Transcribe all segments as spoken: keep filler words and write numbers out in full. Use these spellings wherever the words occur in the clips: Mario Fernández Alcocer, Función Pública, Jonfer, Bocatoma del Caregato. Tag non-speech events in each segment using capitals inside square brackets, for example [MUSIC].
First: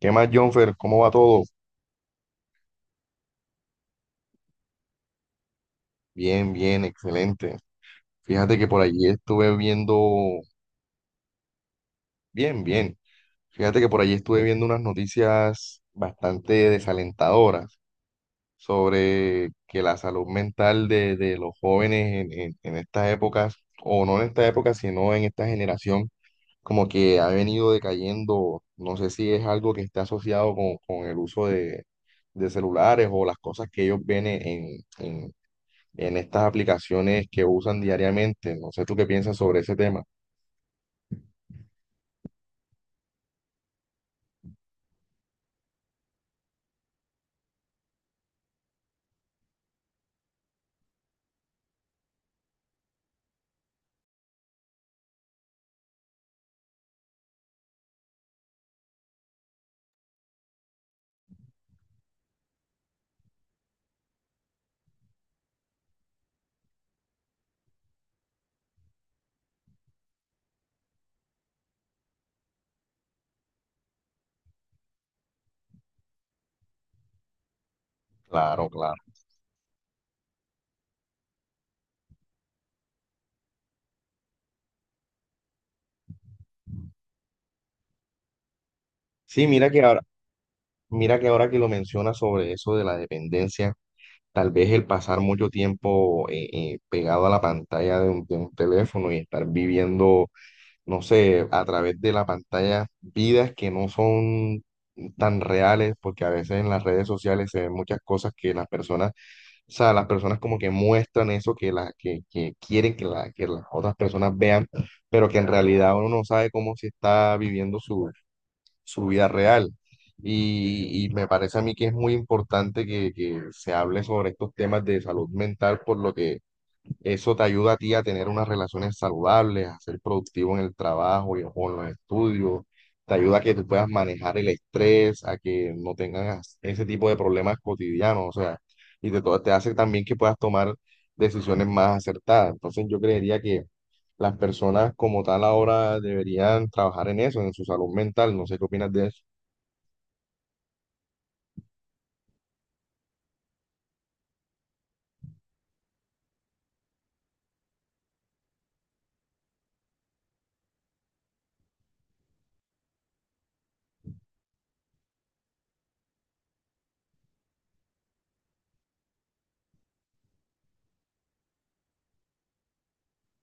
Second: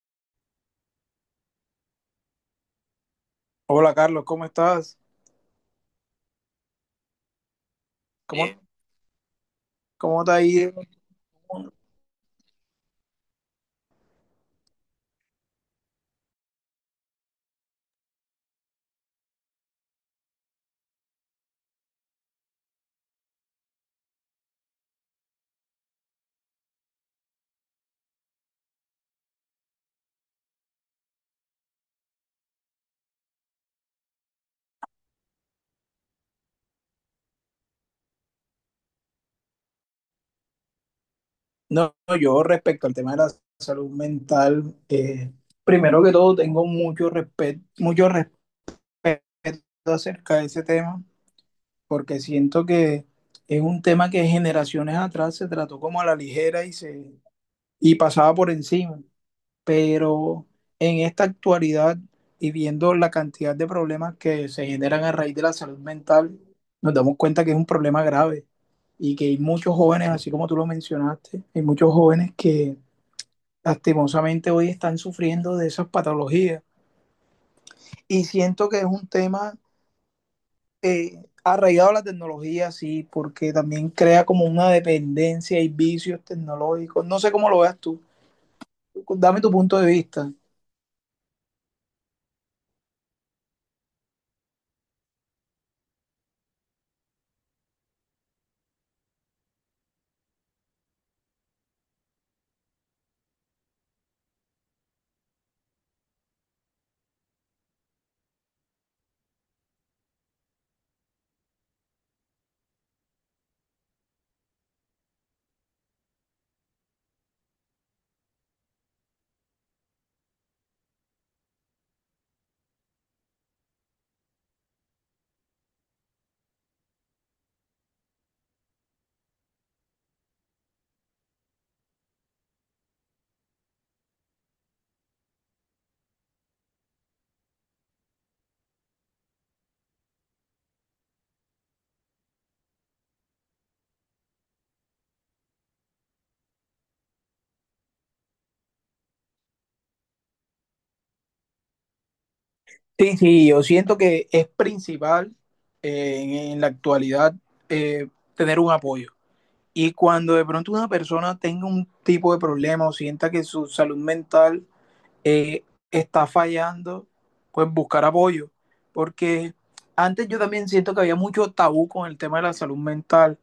¿Qué más, Jonfer? ¿Cómo va todo? Hola Carlos, ¿cómo estás? Bien, bien, excelente. ¿Cómo, Fíjate bien, que por allí estuve cómo te ha viendo, ido? bien, bien. Fíjate que por allí estuve viendo unas noticias bastante desalentadoras sobre que la salud mental de, de los jóvenes en, en, en estas épocas, o no en esta época, sino en esta generación, como que ha venido decayendo. No sé si es algo que está asociado con, con el uso de, de celulares o las cosas que ellos ven en, en, en estas aplicaciones que usan diariamente. No sé tú qué piensas sobre ese tema. No, no, yo respecto al tema de la salud mental, eh, primero que todo tengo mucho respeto, mucho respeto acerca de ese tema, porque siento que es un tema que generaciones atrás se trató como a la ligera y se y pasaba por encima. Pero en esta actualidad y viendo la cantidad de problemas que se generan a raíz de la salud mental, nos damos cuenta que es un problema grave y que hay muchos jóvenes, así como tú lo mencionaste, hay muchos jóvenes que lastimosamente hoy están sufriendo de esas patologías. Y siento Claro, que es claro. un tema eh, arraigado a la tecnología, sí, porque también crea como una dependencia y vicios tecnológicos. No sé cómo lo veas tú. Dame Sí, tu mira punto que de ahora, vista. mira que ahora que lo mencionas sobre eso de la dependencia, tal vez el pasar mucho tiempo eh, eh, pegado a la pantalla de un, de un teléfono y estar viviendo, no sé, a través de la pantalla vidas que no son tan reales, porque a veces en las redes sociales se ven muchas cosas que las personas. O sea, las personas como que muestran eso que, la, que, que quieren que, la, que las otras personas vean, pero que en realidad uno no sabe cómo se está viviendo su, su vida real. Y, y me parece a mí que es muy importante que, que, se hable sobre estos temas de salud mental, por lo que eso te ayuda a ti a tener unas relaciones saludables, a ser productivo en el trabajo y o en los estudios. Te ayuda a que tú puedas manejar el estrés, a que no tengas ese tipo de problemas cotidianos, o sea, y te, to- te hace también que puedas tomar decisiones más acertadas. Entonces yo creería que las personas como tal ahora deberían trabajar en eso, en su salud mental. No sé qué opinas de eso. Sí, sí, yo siento que es principal, eh, en, en la actualidad, eh, tener un apoyo. Y cuando de pronto una persona tenga un tipo de problema o sienta que su salud mental eh, está fallando, pues buscar apoyo. Porque antes yo también siento que había mucho tabú con el tema de la salud mental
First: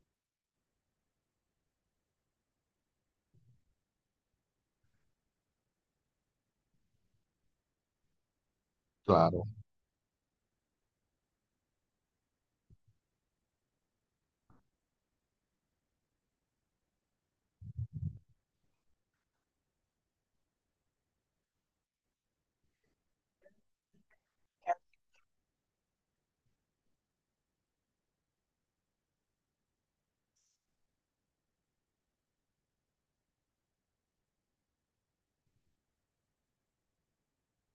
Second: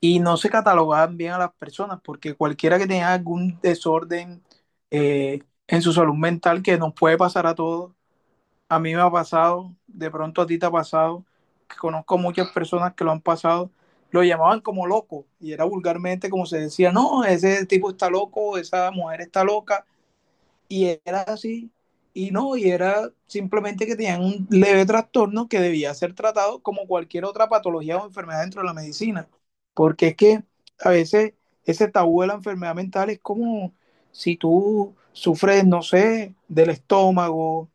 y no se catalogaban bien a las personas, porque cualquiera que tenga algún desorden eh, en su salud mental, que nos puede pasar a todos, a mí me ha Claro, pasado, de pronto a ti te ha pasado, que conozco muchas personas que lo han pasado, lo llamaban como loco y era vulgarmente como se decía: no, ese tipo está loco, esa mujer está loca, y era así. Y no, y era simplemente que tenían un leve trastorno que debía ser tratado como cualquier otra patología o enfermedad dentro de la medicina. Porque es que a veces ese tabú de la enfermedad mental es como si tú sufres, no sé, del estómago,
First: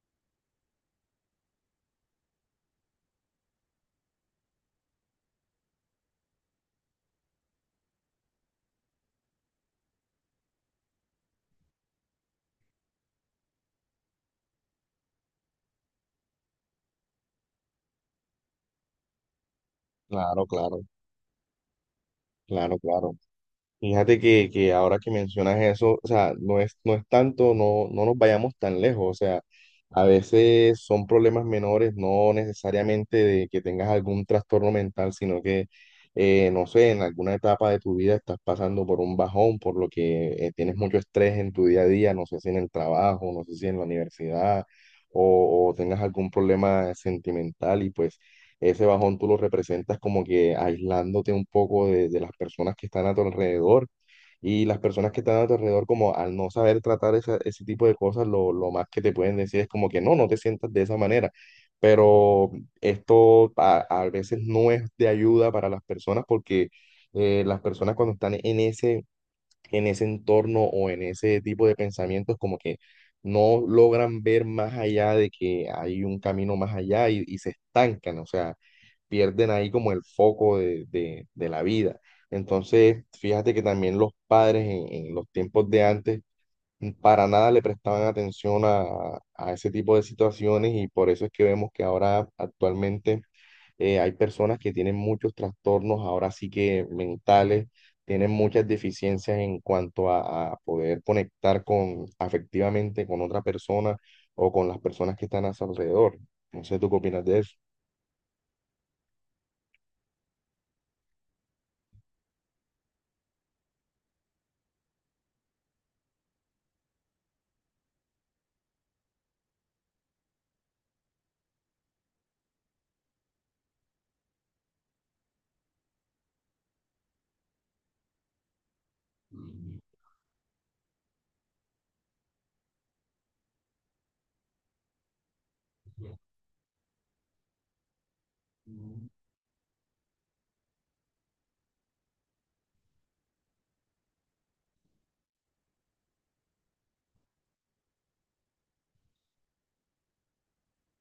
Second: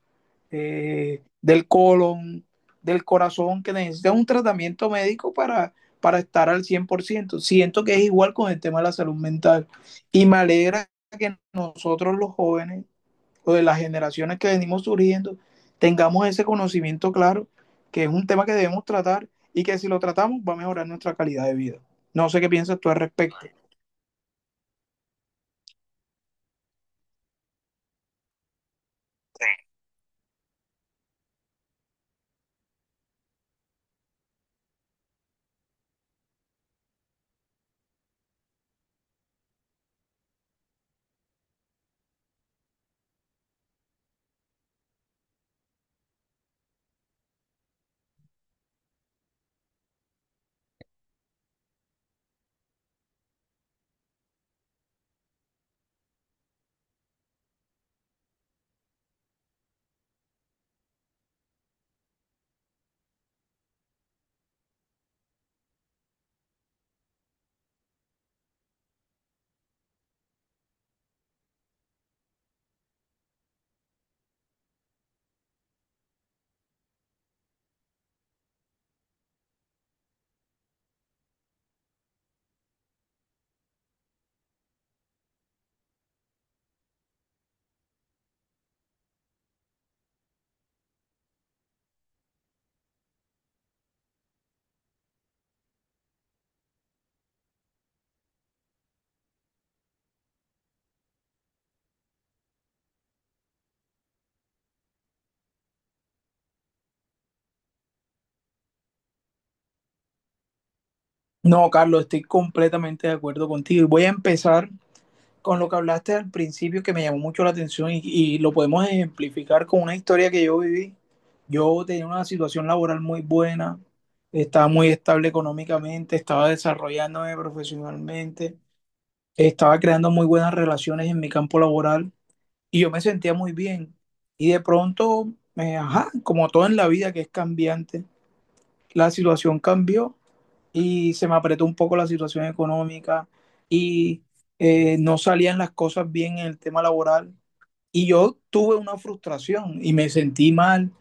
eh, del colon, del corazón, que necesitas un tratamiento médico para, para estar al cien por ciento. Siento que es igual con el tema de la salud mental. Y me alegra que nosotros los jóvenes o de las generaciones que venimos surgiendo tengamos ese conocimiento claro, que es un tema que debemos tratar y que si lo tratamos claro, va a claro, mejorar nuestra calidad de vida. No sé qué claro, piensas tú al claro. respecto. Fíjate que, que ahora que mencionas eso, o sea, no es, no es tanto, no, no nos vayamos tan lejos, o sea, a veces son problemas menores, no necesariamente de que tengas algún trastorno mental, sino que, eh, no sé, en alguna etapa de tu vida estás pasando por un bajón, por lo que eh, tienes mucho estrés en tu día a día, no sé si en el trabajo, no sé si en la universidad, o, o tengas algún problema sentimental y pues ese bajón tú lo representas como que aislándote un poco de, de las personas que están a tu alrededor. Y las personas que están a tu alrededor, como al no saber tratar esa- ese tipo de cosas, lo, lo más que te pueden decir es como que no, no te sientas de esa manera. Pero esto a, a veces no es de ayuda para las personas porque eh, las personas cuando están en ese, en ese entorno o en ese tipo de pensamientos, como que no logran ver más allá de que hay un camino más allá y, y se estancan, o sea, pierden ahí como el foco de, de- de la vida. Entonces, fíjate que también los padres en, en los tiempos de antes para nada le prestaban atención a, a ese tipo de situaciones y por eso es que vemos que ahora actualmente eh, hay personas que tienen muchos trastornos, ahora sí que mentales, tienen muchas deficiencias en cuanto a, a poder conectar con afectivamente con otra persona o con las personas que están a su alrededor. No sé, ¿tú qué opinas de eso? No, Carlos, estoy completamente de acuerdo contigo. Y voy a empezar con lo que hablaste al principio que me llamó mucho la atención, y, y lo podemos ejemplificar con una historia que yo viví. Yo tenía una situación laboral muy buena, estaba muy estable económicamente, estaba desarrollándome profesionalmente. Estaba creando muy buenas relaciones en mi campo laboral y yo me sentía muy bien. Y de pronto, eh, ajá, como todo en la vida que es cambiante, la situación cambió y se me apretó un poco la situación económica y eh, no salían las cosas bien en el tema laboral. Y yo tuve una frustración y me sentí mal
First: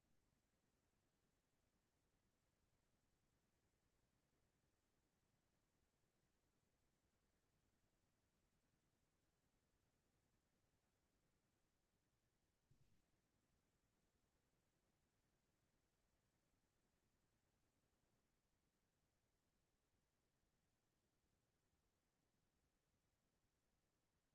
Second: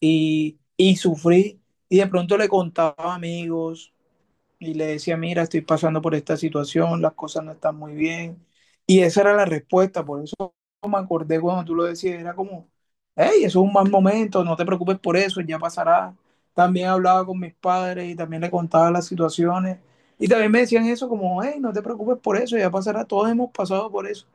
y, y sufrí. Y de pronto le contaba a amigos y le decía: mira, estoy pasando por esta situación, las cosas no están muy bien. Y esa era la respuesta, por eso me acordé cuando tú lo decías, era como: hey, eso es un mal momento, no te preocupes por eso, ya pasará. También hablaba con mis padres y también le contaba las situaciones. Y también me decían eso como: hey, no te preocupes por eso, ya pasará, todos hemos pasado por eso.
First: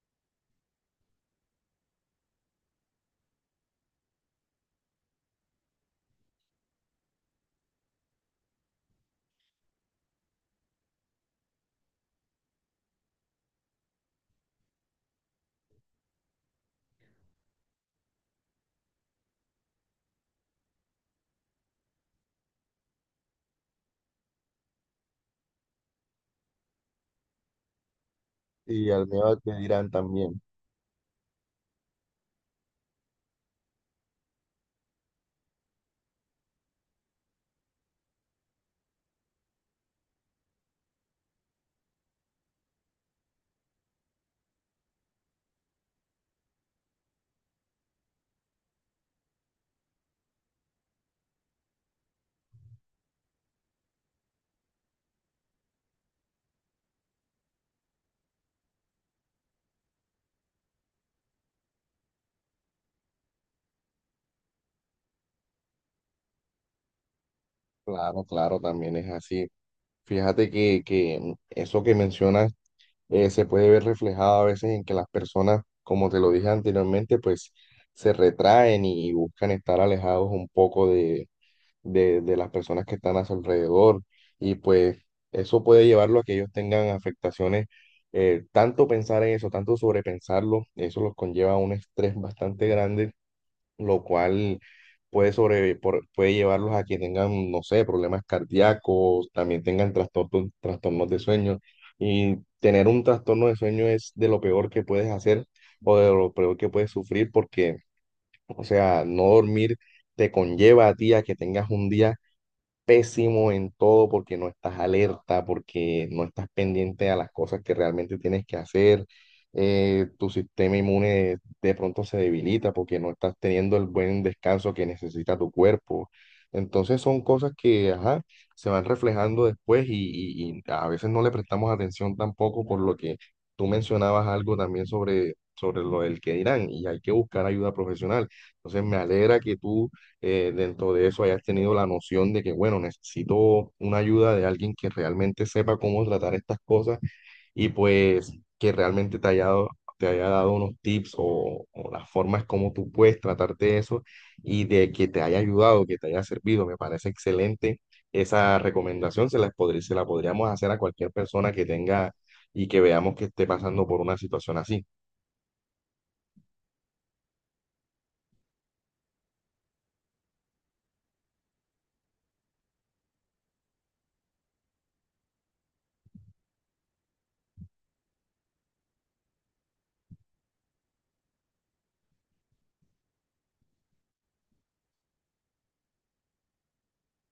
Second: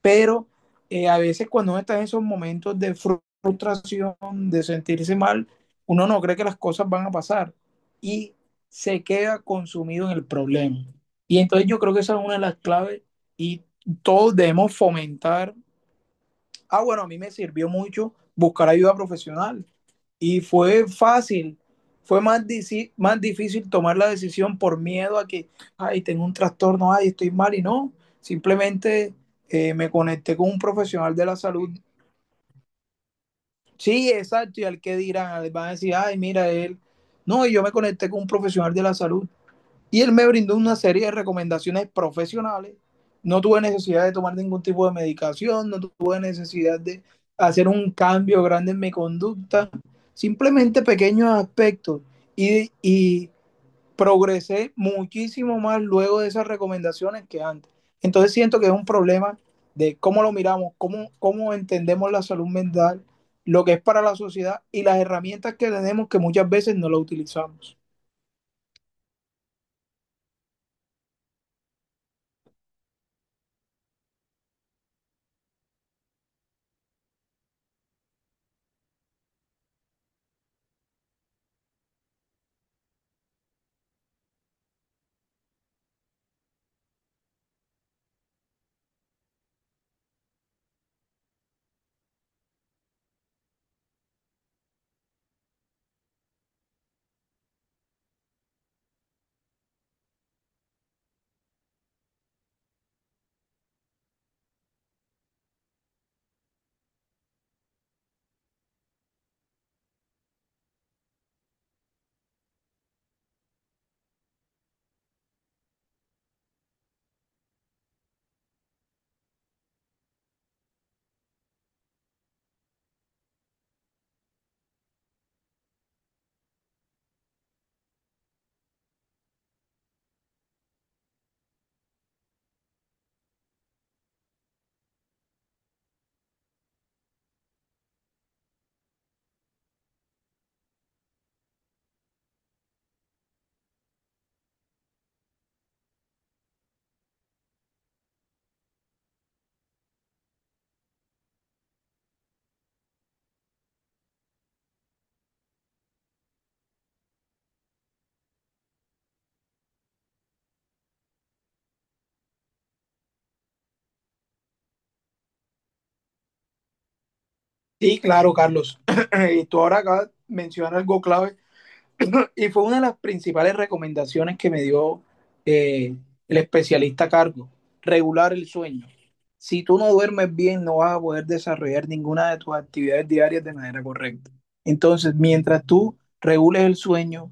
Pero eh, a veces cuando uno está en esos momentos de frustración, de sentirse mal, uno no cree que las cosas van a pasar y se queda consumido en el problema. Y entonces yo creo que esa es una de las claves y todos debemos fomentar. Ah, bueno, a mí me sirvió mucho buscar ayuda profesional y fue fácil, fue más, dici- más difícil tomar la decisión por miedo a que, ay, tengo un trastorno, ay, estoy mal. Y no, Y al simplemente miedo al que eh, dirán me conecté también. con un profesional de la salud. Sí, exacto, y al que dirán, van a decir, ay, mira él. No, y yo me conecté con un profesional de la salud y él me brindó una serie de recomendaciones profesionales. No tuve necesidad de tomar ningún tipo de medicación, no tuve necesidad de hacer un cambio grande en mi conducta, simplemente pequeños aspectos. Y, y progresé muchísimo más luego de esas recomendaciones que antes. Entonces siento que es un problema de cómo lo miramos, cómo, cómo entendemos la salud mental, lo que es para la sociedad y las herramientas que tenemos que muchas veces no lo utilizamos. Claro, claro, también es así. Fíjate que, que eso que mencionas eh, se puede ver reflejado a veces en que las personas, como te lo dije anteriormente, pues se retraen y buscan estar alejados un poco de, de, de las personas que están a su alrededor y pues eso puede llevarlo a que ellos tengan afectaciones. Eh, tanto pensar en eso, tanto sobrepensarlo, eso los conlleva a un estrés bastante grande lo cual puede, sobre, por- puede llevarlos a que tengan, no sé, problemas cardíacos, también tengan trastornos, trastornos de sueño. Y tener un trastorno de sueño es de lo peor que puedes hacer o de lo peor que puedes sufrir porque, o sea, no dormir te conlleva a ti a que tengas un día pésimo en todo porque no estás alerta, porque no estás pendiente a las cosas que realmente tienes que hacer. Eh, tu sistema inmune de pronto se debilita porque no estás teniendo el buen descanso que necesita tu cuerpo. Entonces son cosas que, ajá, se van reflejando después y, y- y a veces no le prestamos atención tampoco por lo que tú mencionabas algo también sobre, sobre lo del que dirán y hay que buscar ayuda profesional. Entonces me alegra que tú eh, dentro de eso hayas tenido la noción de que, bueno, necesito una ayuda de alguien que realmente sepa cómo tratar estas cosas y pues que realmente te haya dado, te haya dado unos tips o, o las formas como tú puedes tratarte de eso y de que te haya ayudado, que te haya servido. Me parece excelente esa recomendación, se la, podr- se la podríamos hacer a cualquier persona que tenga y que veamos que esté pasando por una situación así. Sí, claro, Carlos. [CLEARS THROAT] Y tú ahora acabas de mencionar algo clave. [CLEARS THROAT] Y fue una de las principales recomendaciones que me dio eh, el especialista a cargo: regular el sueño. Si tú no duermes bien, no vas a poder desarrollar ninguna de tus actividades diarias de manera correcta. Entonces, mientras tú regules el sueño,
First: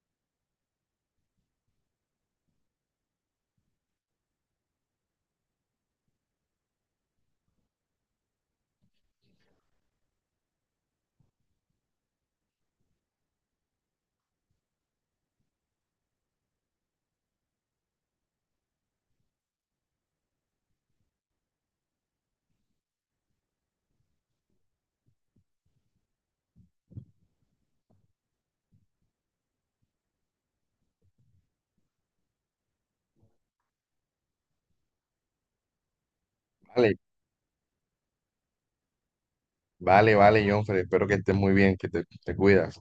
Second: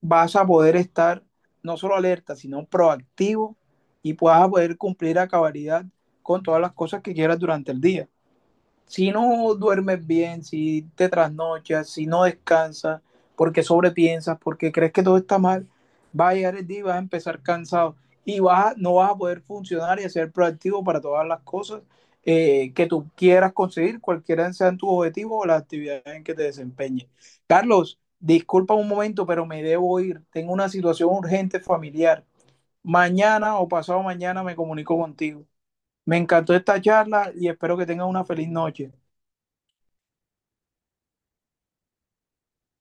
vas a poder estar no solo alerta, sino proactivo y puedas poder cumplir a cabalidad con todas las cosas que quieras durante el día. Si no duermes bien, si te trasnochas, si no descansas, porque sobrepiensas, porque crees que todo está mal, va a llegar el día y vas a empezar cansado y vas, a, no vas a poder funcionar y ser proactivo para todas las cosas eh, que tú quieras conseguir, cualquiera sean tus objetivos o las actividades en que te desempeñes. Carlos, disculpa un momento, pero me debo ir. Tengo una situación urgente familiar. Mañana o pasado mañana me comunico contigo. Me encantó esta Vale, charla y espero que tengas una feliz noche. vale, vale, Jonfer, espero que estés muy bien, que te te cuidas.